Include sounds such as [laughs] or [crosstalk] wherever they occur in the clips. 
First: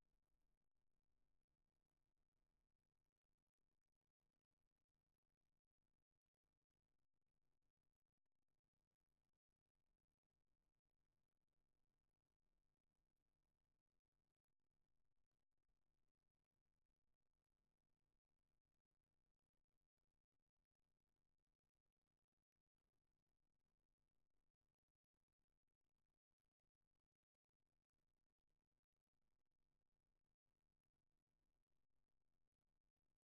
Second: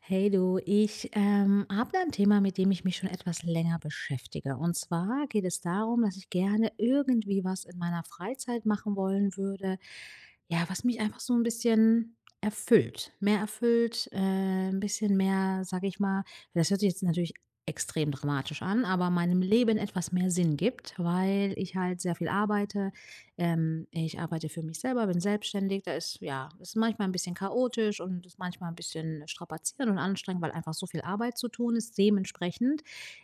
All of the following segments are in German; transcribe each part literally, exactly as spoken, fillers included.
Hey du, ich ähm, habe da ein Thema, mit dem ich mich schon etwas länger beschäftige. Und zwar geht es darum, dass ich gerne irgendwie was in meiner Freizeit machen wollen würde, ja, was mich einfach so ein bisschen erfüllt. Mehr erfüllt, äh, ein bisschen mehr, sage ich mal, das hört sich jetzt natürlich extrem dramatisch an, aber meinem Leben etwas mehr Sinn gibt, weil ich halt sehr viel arbeite. Ähm, ich arbeite für mich selber, bin selbstständig. Da ist, ja, ist manchmal ein bisschen chaotisch und ist manchmal ein bisschen strapazierend und anstrengend, weil einfach so viel Arbeit zu tun ist. Dementsprechend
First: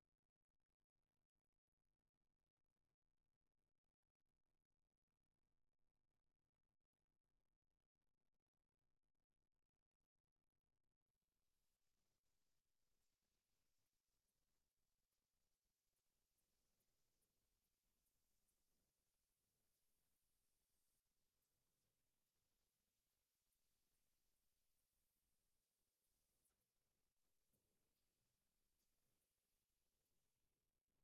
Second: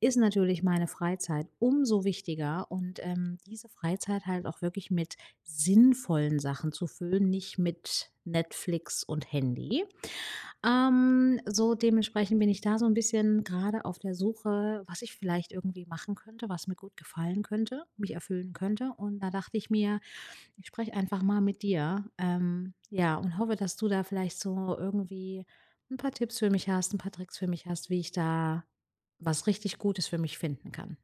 ist natürlich meine Freizeit umso wichtiger und ähm, diese Freizeit halt auch wirklich mit sinnvollen Sachen zu füllen, nicht mit Netflix und Handy. Ähm, so dementsprechend bin ich da so ein bisschen gerade auf der Suche, was ich vielleicht irgendwie machen könnte, was mir gut gefallen könnte, mich erfüllen könnte. Und da dachte ich mir, ich spreche einfach mal mit dir, ähm, ja, und hoffe, dass du da vielleicht so irgendwie ein paar Tipps für mich hast, ein paar Tricks für mich hast, wie ich da was richtig Gutes für mich finden kann.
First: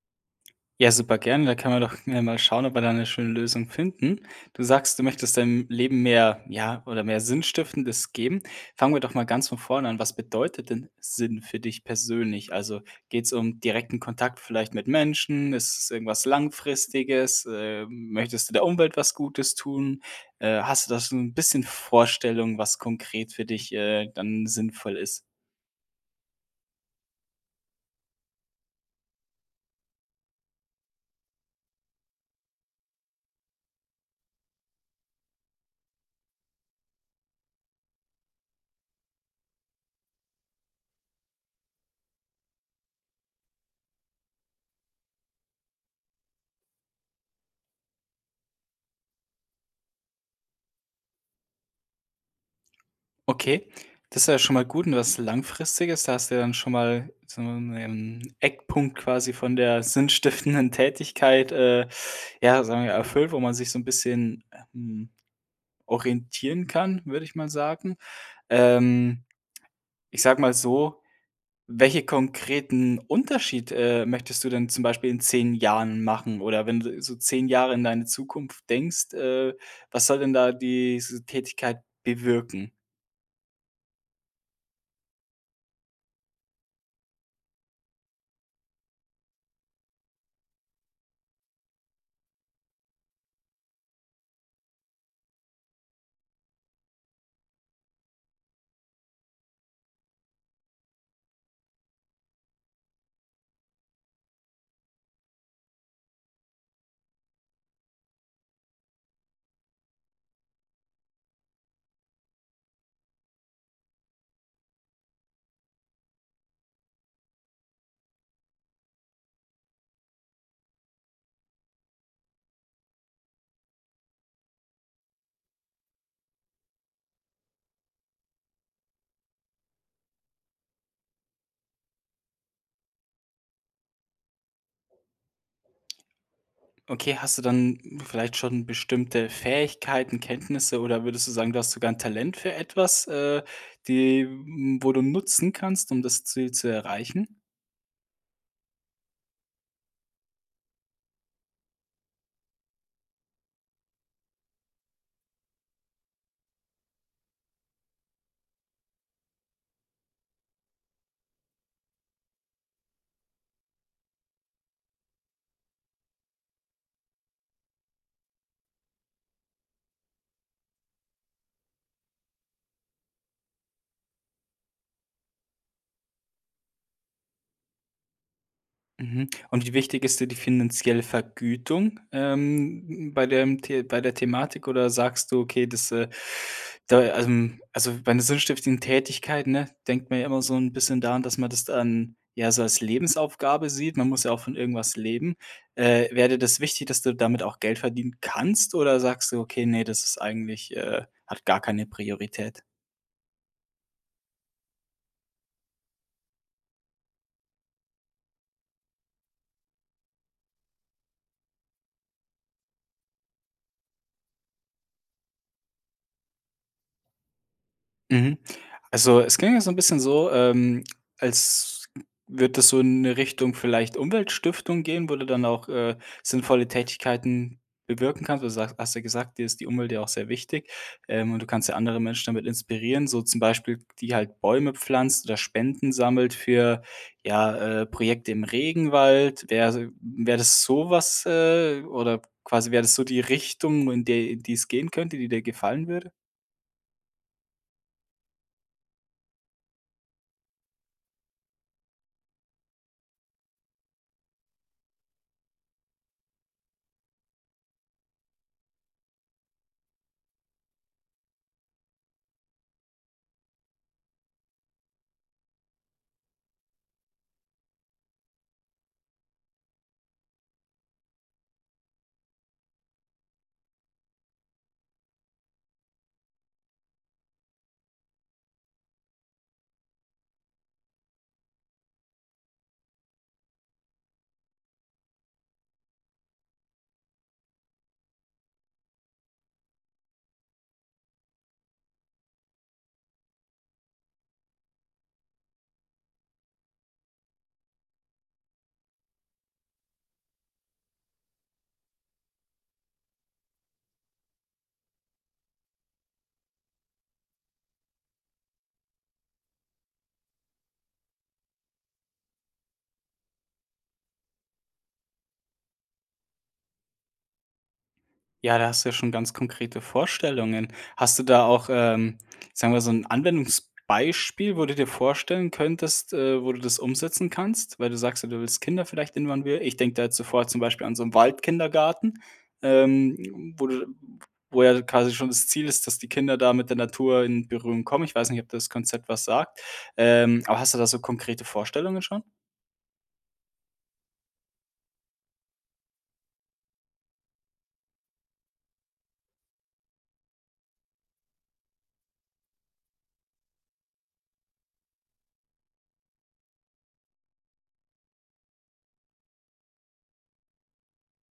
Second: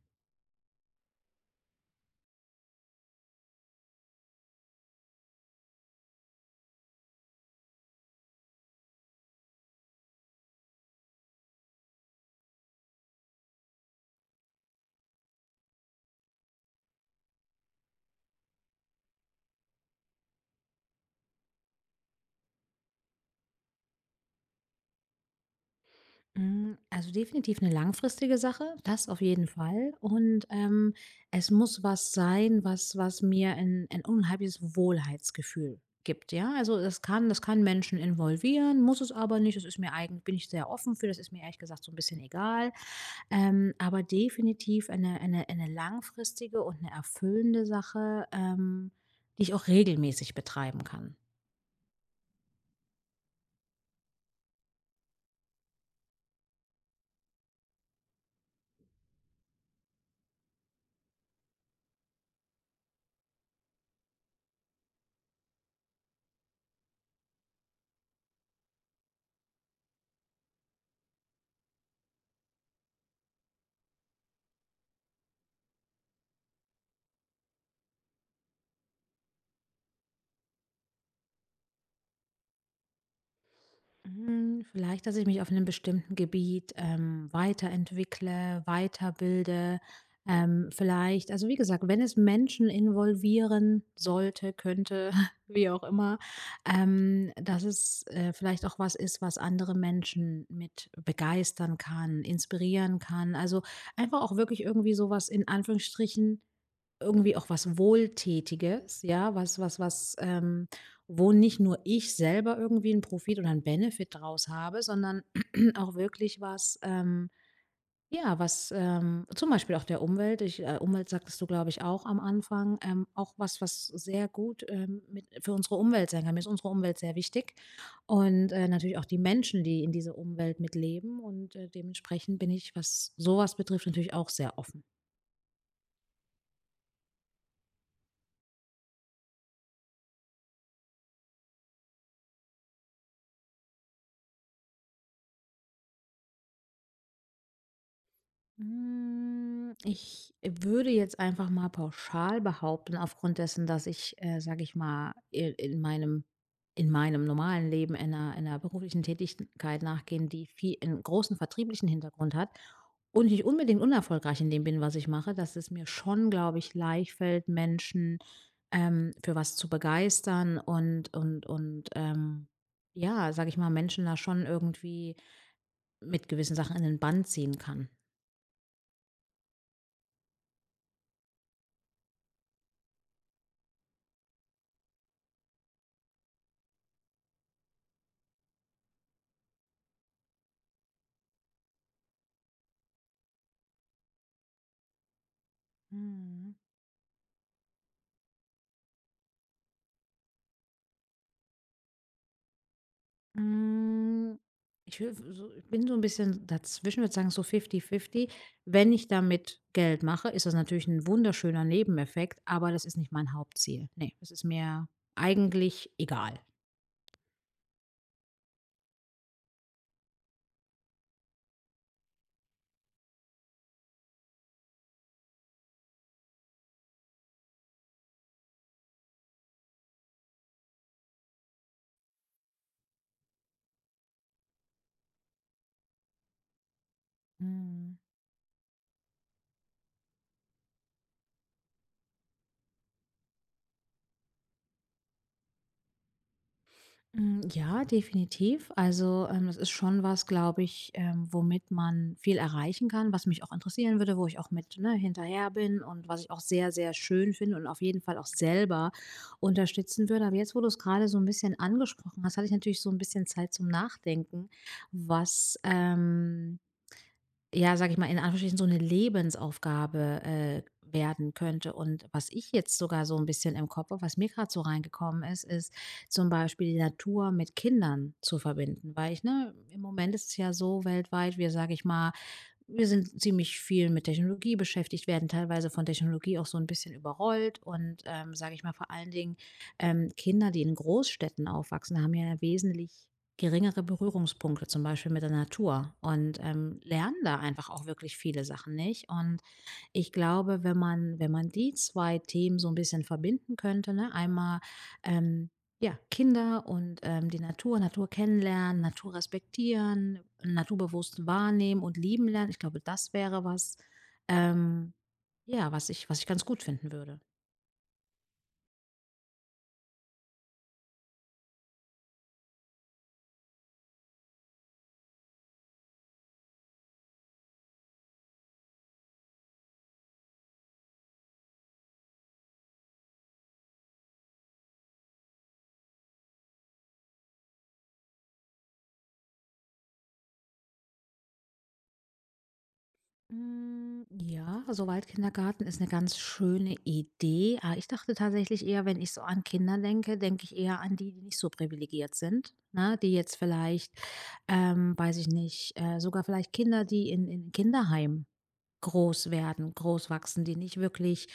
Ja, super gerne. Da kann man doch schnell mal schauen, ob wir da eine schöne Lösung finden. Du sagst, du möchtest deinem Leben mehr, ja oder mehr Sinnstiftendes geben. Fangen wir doch mal ganz von vorne an. Was bedeutet denn Sinn für dich persönlich? Also, geht's um direkten Kontakt vielleicht mit Menschen? Ist es irgendwas Langfristiges? Äh, möchtest du der Umwelt was Gutes tun? Äh, hast du da so 'n bisschen Vorstellung, was konkret für dich, äh, dann sinnvoll ist? Hm, also definitiv eine langfristige Sache, das auf jeden Fall. Und, ähm, es muss was sein, was was mir ein ein unheimliches Wohlheitsgefühl gibt, ja? Also, das kann das kann Menschen involvieren, muss es aber nicht. Das ist mir eigen bin ich sehr offen für, das ist mir ehrlich gesagt so ein bisschen egal. Ähm, aber definitiv eine eine eine langfristige und eine erfüllende Sache, ähm, die ich auch regelmäßig betreiben kann. Okay, das ist ja schon mal gut und was Langfristiges. Da hast du ja dann schon mal so einen ähm, Eckpunkt quasi von der sinnstiftenden Tätigkeit, äh, ja, sagen wir, erfüllt, wo man sich so ein bisschen, ähm, orientieren kann, würde ich mal sagen. Ähm, Ich sage mal so, welche konkreten Unterschied äh, möchtest du denn zum Beispiel in zehn Jahren machen? Oder wenn du so zehn Jahre in deine Zukunft denkst, äh, was soll denn da diese Tätigkeit bewirken? Hm, vielleicht, dass ich mich auf einem bestimmten Gebiet, ähm, weiterentwickle, weiterbilde. Ähm, vielleicht also, wie gesagt, wenn es Menschen involvieren sollte, könnte, [laughs] wie auch immer, ähm, dass es, äh, vielleicht auch was ist, was andere Menschen mit begeistern kann, inspirieren kann. Also, einfach auch wirklich irgendwie sowas in Anführungsstrichen irgendwie auch was Wohltätiges, ja, was was was, ähm wo nicht nur ich selber irgendwie einen Profit oder einen Benefit draus habe, sondern [clears throat] auch wirklich was, ähm ja, was, ähm zum Beispiel auch der Umwelt ich äh, Umwelt sagtest du, glaube ich, auch am Anfang, ähm, auch was, was sehr gut, ähm, mit für unsere Umwelt sein kann. Mir ist unsere Umwelt sehr wichtig und, äh, natürlich auch die Menschen, die in dieser Umwelt mitleben und, äh, dementsprechend bin ich, was sowas betrifft, natürlich auch sehr offen. Okay, hast du dann vielleicht schon bestimmte Fähigkeiten, Kenntnisse oder würdest du sagen, du hast sogar ein Talent für etwas, äh, die wo du nutzen kannst, um das Ziel zu erreichen? Hm, ich würde jetzt einfach mal pauschal behaupten, aufgrund dessen, dass ich, äh, sage ich mal, i in meinem in meinem normalen Leben in einer in 'ner beruflichen Tätigkeit nachgehe, die viel 'n großen vertrieblichen Hintergrund hat und nicht unbedingt unerfolgreich in dem bin, was ich mache, dass es mir schon, glaube ich, leicht fällt, Menschen, ähm, für was zu begeistern und und und, ähm, ja, sage ich mal, Menschen da schon irgendwie mit gewissen Sachen in den Band ziehen kann. Mhm. Und wie wichtig ist dir die finanzielle Vergütung, ähm, bei dem The bei der Thematik, oder sagst du: „Okay, das, äh, da, ähm“ also, bei 'ner sinnstiftenden Tätigkeit, ne, denkt man ja immer so ein bisschen daran, dass man das dann, ja, so als Lebensaufgabe sieht. Man muss ja auch von irgendwas leben. Äh, wäre dir Mhm. das wichtig, dass du damit auch Geld verdienen kannst, oder sagst du: „Okay, nee, das ist eigentlich, äh hat gar keine Priorität?“ Hm, ich will so ich bin so ein bisschen dazwischen, würde sagen, so fifty-fifty. Wenn ich damit Geld mache, ist das natürlich ein wunderschöner Nebeneffekt, aber das ist nicht mein Hauptziel. Ne, es ist mir eigentlich egal. Mhm. Also, es klingt ja so ein bisschen so, ähm, als wird das so in 'ne Richtung vielleicht Umweltstiftung gehen, wo du dann auch, äh, sinnvolle Tätigkeiten bewirken kannst. Du sagst Hast ja gesagt, dir ist die Umwelt ja auch sehr wichtig, ähm, und du kannst ja andere Menschen damit inspirieren, so zum Beispiel, die halt Bäume pflanzt oder Spenden sammelt für, ja, äh, Mhm. Projekte im Regenwald. Wäre Wär so das sowas äh, oder quasi, wäre das so die Richtung, in der in die es gehen könnte, die dir gefallen würde? Hm, ja, definitiv. Also, ähm, das ist schon was, glaube ich, ähm, womit man viel erreichen kann, was mich auch interessieren würde, wo ich auch mit, ne, hinterher bin und was ich auch sehr, sehr schön finde und auf jeden Fall auch selber unterstützen würde. Aber jetzt, wo du es gerade so ein bisschen angesprochen hast, hatte ich natürlich so ein bisschen Zeit zum Nachdenken, was, ähm ja, sage ich mal, in Anführungsstrichen so eine Lebensaufgabe, äh, werden könnte. Und was ich jetzt sogar so ein bisschen im Kopf habe, was mir gerade so reingekommen ist, ist zum Beispiel die Natur mit Kindern zu verbinden. Weil ich ne, im Moment ist es ja so weltweit, wir, sage ich mal wir sind ziemlich viel mit Technologie beschäftigt, werden teilweise von Technologie auch so ein bisschen überrollt und, ähm, sage ich mal, vor allen Dingen, ähm, Kinder, die in Großstädten aufwachsen, haben ja wesentlich geringere Berührungspunkte, zum Beispiel mit der Natur und, ähm, lernen da einfach auch wirklich viele Sachen nicht und ich glaube, wenn man wenn man die zwei Themen so ein bisschen verbinden könnte, ne, einmal, ähm, ja, Kinder und, ähm, die Natur, Natur kennenlernen, Natur respektieren, naturbewusst wahrnehmen und lieben lernen. Ich glaube, das wäre was, ähm, ja, was ich was ich ganz gut finden würde. Ja, da hast du ja schon ganz konkrete Vorstellungen. Hast du da auch, ähm, sagen wir, so ein Anwendungsbeispiel, wo du dir vorstellen könntest, äh, wo du das umsetzen kannst? Weil du sagst ja, du willst Kinder vielleicht involvieren. Ich denke da jetzt sofort zum Beispiel an so einen Waldkindergarten, ähm, wo du wo ja quasi schon das Ziel ist, dass die Kinder da mit der Natur in Berührung kommen. Ich weiß nicht, ob das Konzept was sagt. Ähm, aber hast du da so konkrete Vorstellungen schon? Hm, ja, soweit Kindergarten ist eine ganz schöne Idee. Ah, ich dachte tatsächlich eher, wenn ich so an Kinder denke, denke ich eher an die, die nicht so privilegiert sind, ne? Die jetzt vielleicht, ähm, weiß ich nicht, äh, sogar vielleicht Kinder, die in in Kinderheim groß werden, groß wachsen, die nicht wirklich,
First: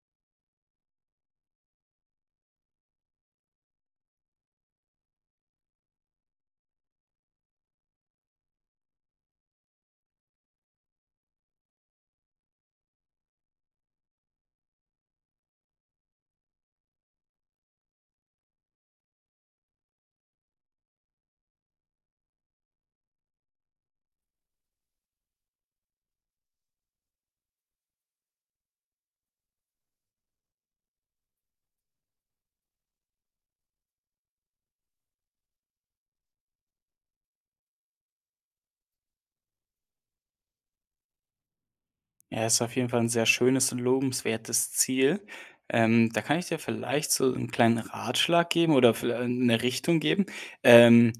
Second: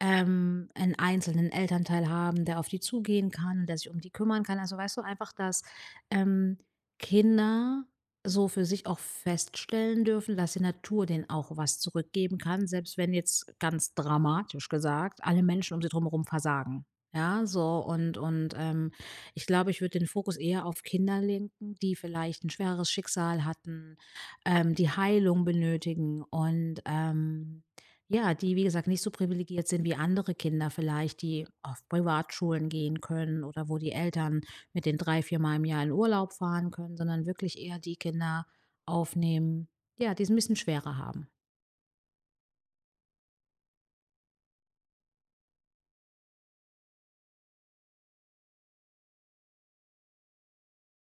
ähm, 'n einzelnen Elternteil haben, der auf die zugehen kann und der sich um die kümmern kann. Also, weißt du, einfach, dass, ähm, Kinder so für sich auch feststellen dürfen, dass die Natur denen auch was zurückgeben kann, selbst wenn jetzt ganz dramatisch gesagt alle Menschen um sie drumherum versagen. Ja, so und und, ähm, ich glaube, ich würde den Fokus eher auf Kinder lenken, die vielleicht ein schwereres Schicksal hatten, ähm, die Heilung benötigen und, ähm, ja, die, wie gesagt, nicht so privilegiert sind wie andere Kinder vielleicht, die auf Privatschulen gehen können oder wo die Eltern mit den drei, viermal im Jahr in Urlaub fahren können, sondern wirklich eher die Kinder aufnehmen, ja, die es ein bisschen schwerer haben. Ja, ist auf jeden Fall ein sehr schönes und lobenswertes Ziel. Ähm, da kann ich dir vielleicht so einen kleinen Ratschlag geben oder viellei 'ne Richtung geben. Ähm,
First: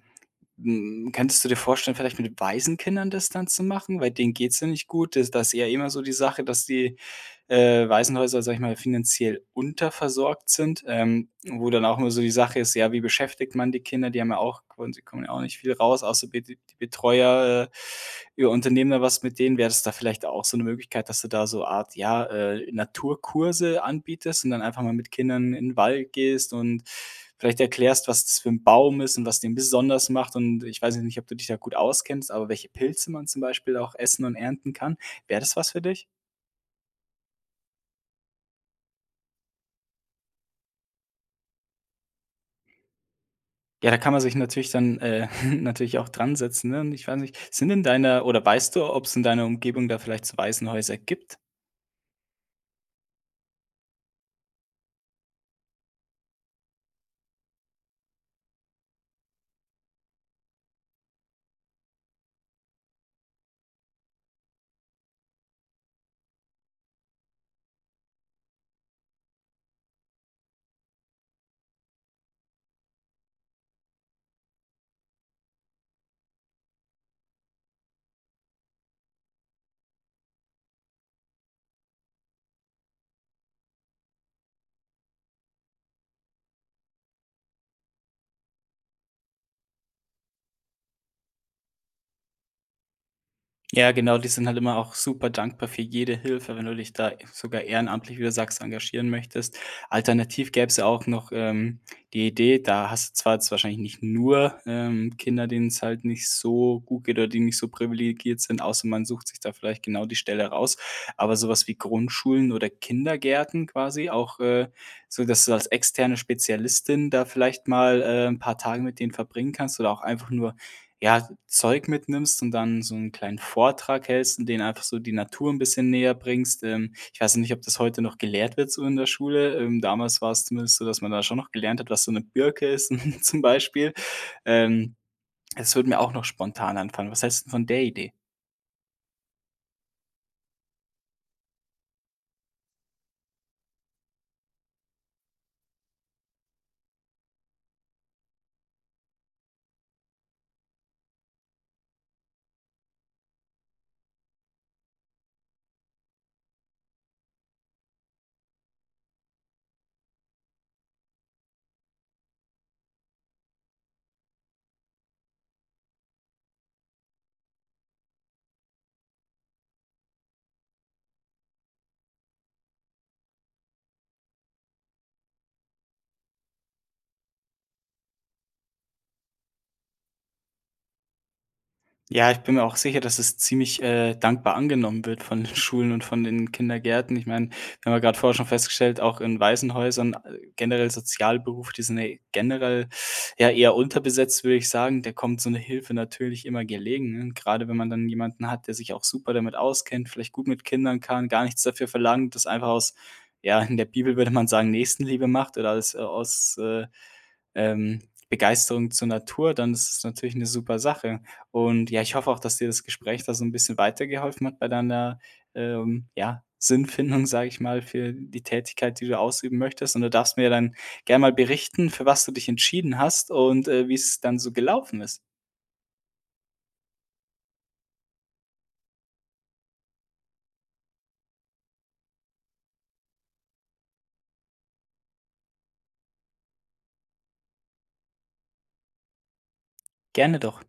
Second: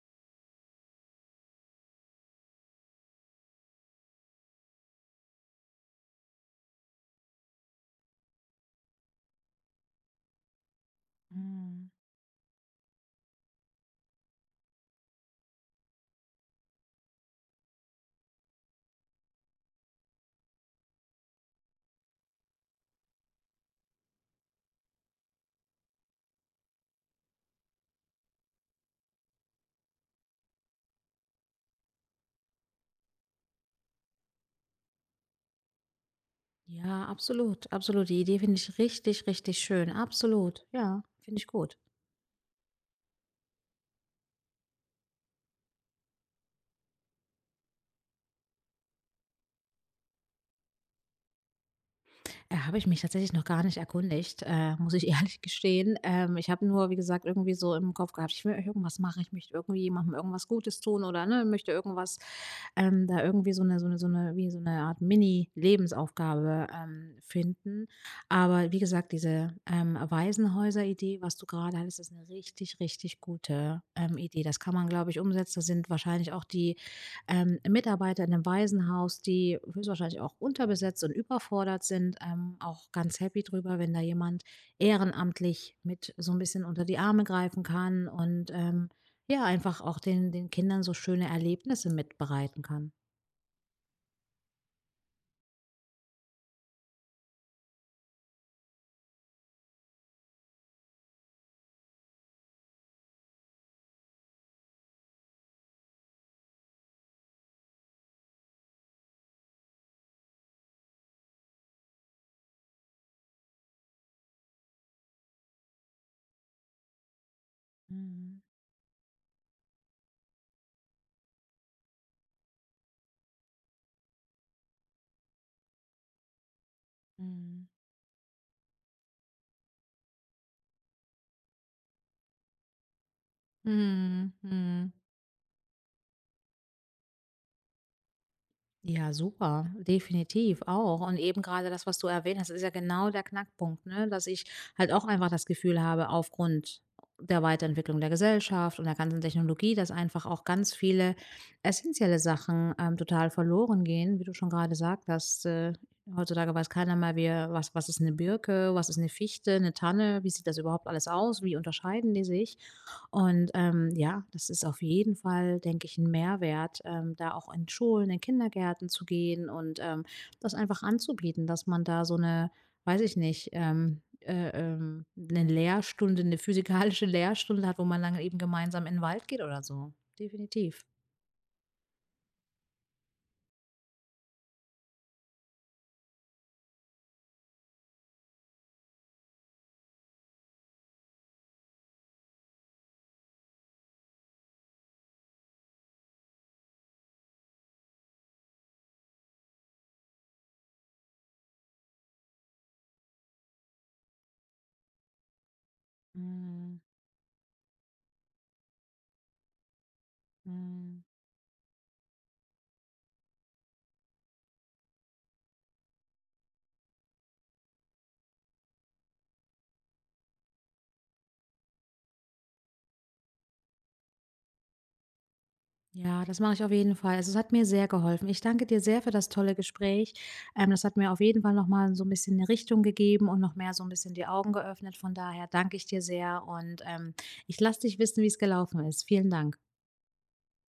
hm, Könntest du dir vorstellen, vielleicht mit Waisenkindern das dann zu machen? Weil denen geht's ja nicht gut. Das da ist ja immer so die Sache, dass die äh, Waisenhäuser, sage ich mal, finanziell unterversorgt sind, ähm, wo dann Mhm. auch immer so die Sache ist, ja, wie beschäftigt man die Kinder? Die haben ja auch, sie kommen ja auch nicht viel raus, außer Bet die Betreuer, äh, ja, unternehmen da was mit denen. Wäre das da vielleicht auch so eine Möglichkeit, dass du da so Art, ja, äh, Naturkurse anbietest und dann einfach mal mit Kindern in 'n Wald gehst und vielleicht erklärst, was das für ein Baum ist und was den besonders macht, und ich weiß nicht, ob du dich da gut auskennst, aber welche Pilze man zum Beispiel auch essen und ernten kann. Wäre das was für dich? Ja, absolut, absolut. Die Idee finde ich richtig, richtig schön. Absolut, ja, finde ich gut. Ja, da kann man sich natürlich dann, äh, [laughs] natürlich auch dran setzen, ne? Und ich weiß nicht, sind in deiner, oder weißt du, ob es in deiner Umgebung da vielleicht so Waisenhäuser gibt? Äh, habe ich mich tatsächlich noch gar nicht erkundigt, äh, muss ich [laughs] ehrlich gestehen. Ähm, ich habe nur, wie gesagt, irgendwie so im Kopf gehabt, ich will irgendwas machen, ich möchte irgendwie jemandem irgendwas Gutes tun oder ne, möchte irgendwas, ähm, da irgendwie so eine, so eine, so eine, wie so eine Art Mini-Lebensaufgabe ähm, finden. Aber wie gesagt, diese ähm, Waisenhäuser-Idee, was du gerade hattest, ist eine richtig, richtig gute ähm, Idee. Das kann man, glaube ich, umsetzen. Da sind wahrscheinlich auch die ähm, Mitarbeiter in einem Waisenhaus, die höchstwahrscheinlich auch unterbesetzt und überfordert sind, ähm, auch ganz happy drüber, wenn da jemand ehrenamtlich mit so ein bisschen unter die Arme greifen kann und ähm, ja, einfach auch den, den Kindern so schöne Erlebnisse mitbereiten kann. Ja, genau, die sind halt immer auch super dankbar für jede Hilfe, wenn du dich da sogar ehrenamtlich, wie du sagst, engagieren möchtest. Alternativ gäbe es ja auch noch, ähm, die Idee, da hast du zwar jetzt wahrscheinlich nicht nur, ähm, Kinder, denen es halt nicht so gut geht oder die nicht so privilegiert sind, außer man sucht sich da vielleicht genau die Stelle raus, aber sowas wie Grundschulen oder Kindergärten quasi auch, äh, so dass du als externe Spezialistin da vielleicht mal, äh, 'n Mhm. paar Tage mit denen verbringen kannst oder auch einfach nur ja, Zeug mitnimmst und dann so einen kleinen Vortrag hältst und denen einfach so die Natur ein bisschen näher bringst. Ähm, ich weiß nicht, ob Mhm. das heute noch gelehrt wird so in der Schule. Ähm, damals war's zumindest so, dass man da schon noch gelernt hat, was so eine Birke ist [laughs] zum Beispiel. Mhm. Mhm. Ähm, Das würde mir auch noch spontan einfallen. Was hältst 'n von der Idee? Ja, super, definitiv auch. Und eben gerade das, was du erwähnt hast, ist ja genau der Knackpunkt, ne? Dass ich halt auch einfach das Gefühl habe, aufgrund der Weiterentwicklung der Gesellschaft und der ganzen Technologie, dass einfach auch ganz viele essentielle Sachen ähm, total verloren gehen, wie du schon gerade gesagt hast. Äh, heutzutage weiß keiner mehr, wie, was, was ist eine Birke, was ist eine Fichte, eine Tanne, wie sieht das überhaupt alles aus, wie unterscheiden die sich? Und ähm, ja, das ist auf jeden Fall, denke ich, ein Mehrwert, ähm, da auch in Schulen, in Kindergärten zu gehen und, ähm, das einfach anzubieten, dass man da so eine weiß ich nicht, ähm, äh, ähm, 'ne Lehrstunde eine physikalische Lehrstunde hat, wo man dann eben gemeinsam in 'n Wald geht oder so. Definitiv. Ja, ich bin mir auch sicher, dass es ziemlich, äh, dankbar angenommen wird von den [laughs] Schulen und von den Kindergärten. Ich meine, wir haben ja grad vorher schon festgestellt, auch in Waisenhäusern, äh, generell Sozialberufe, die sind ja generell, ja, eher unterbesetzt, würde ich sagen. Da kommt so eine Hilfe natürlich immer gelegen, ne? Grade wenn man dann jemanden hat, der sich auch super damit auskennt, vielleicht gut mit Kindern kann, gar nichts dafür verlangt, das einfach aus, ja, in der Bibel würde man sagen, Nächstenliebe macht, oder als, äh, aus, Mhm, äh ähm, Begeisterung zur Natur, dann ist es natürlich eine super mhm. Sache. Und ja, ich hoffe auch, dass dir das Gespräch da so ein bisschen weitergeholfen hat bei deiner, ähm, ja, Sinnfindung, sage ich mal, für die Tätigkeit, die du ausüben möchtest. Und du darfst mir dann gern mal berichten, für was du dich entschieden hast und, äh, wie es dann so gelaufen ist. Ja, das mache ich auf jeden Fall. Also, es hat mir sehr geholfen. Ich danke dir sehr für das tolle Gespräch. Ähm, das hat mir auf jeden Fall noch mal so ein bisschen eine Richtung gegeben und noch mehr so ein bisschen die Augen geöffnet. Von daher danke ich dir sehr und, ähm, ich lasse dich wissen, wie es gelaufen ist. Vielen Dank. Gerne doch.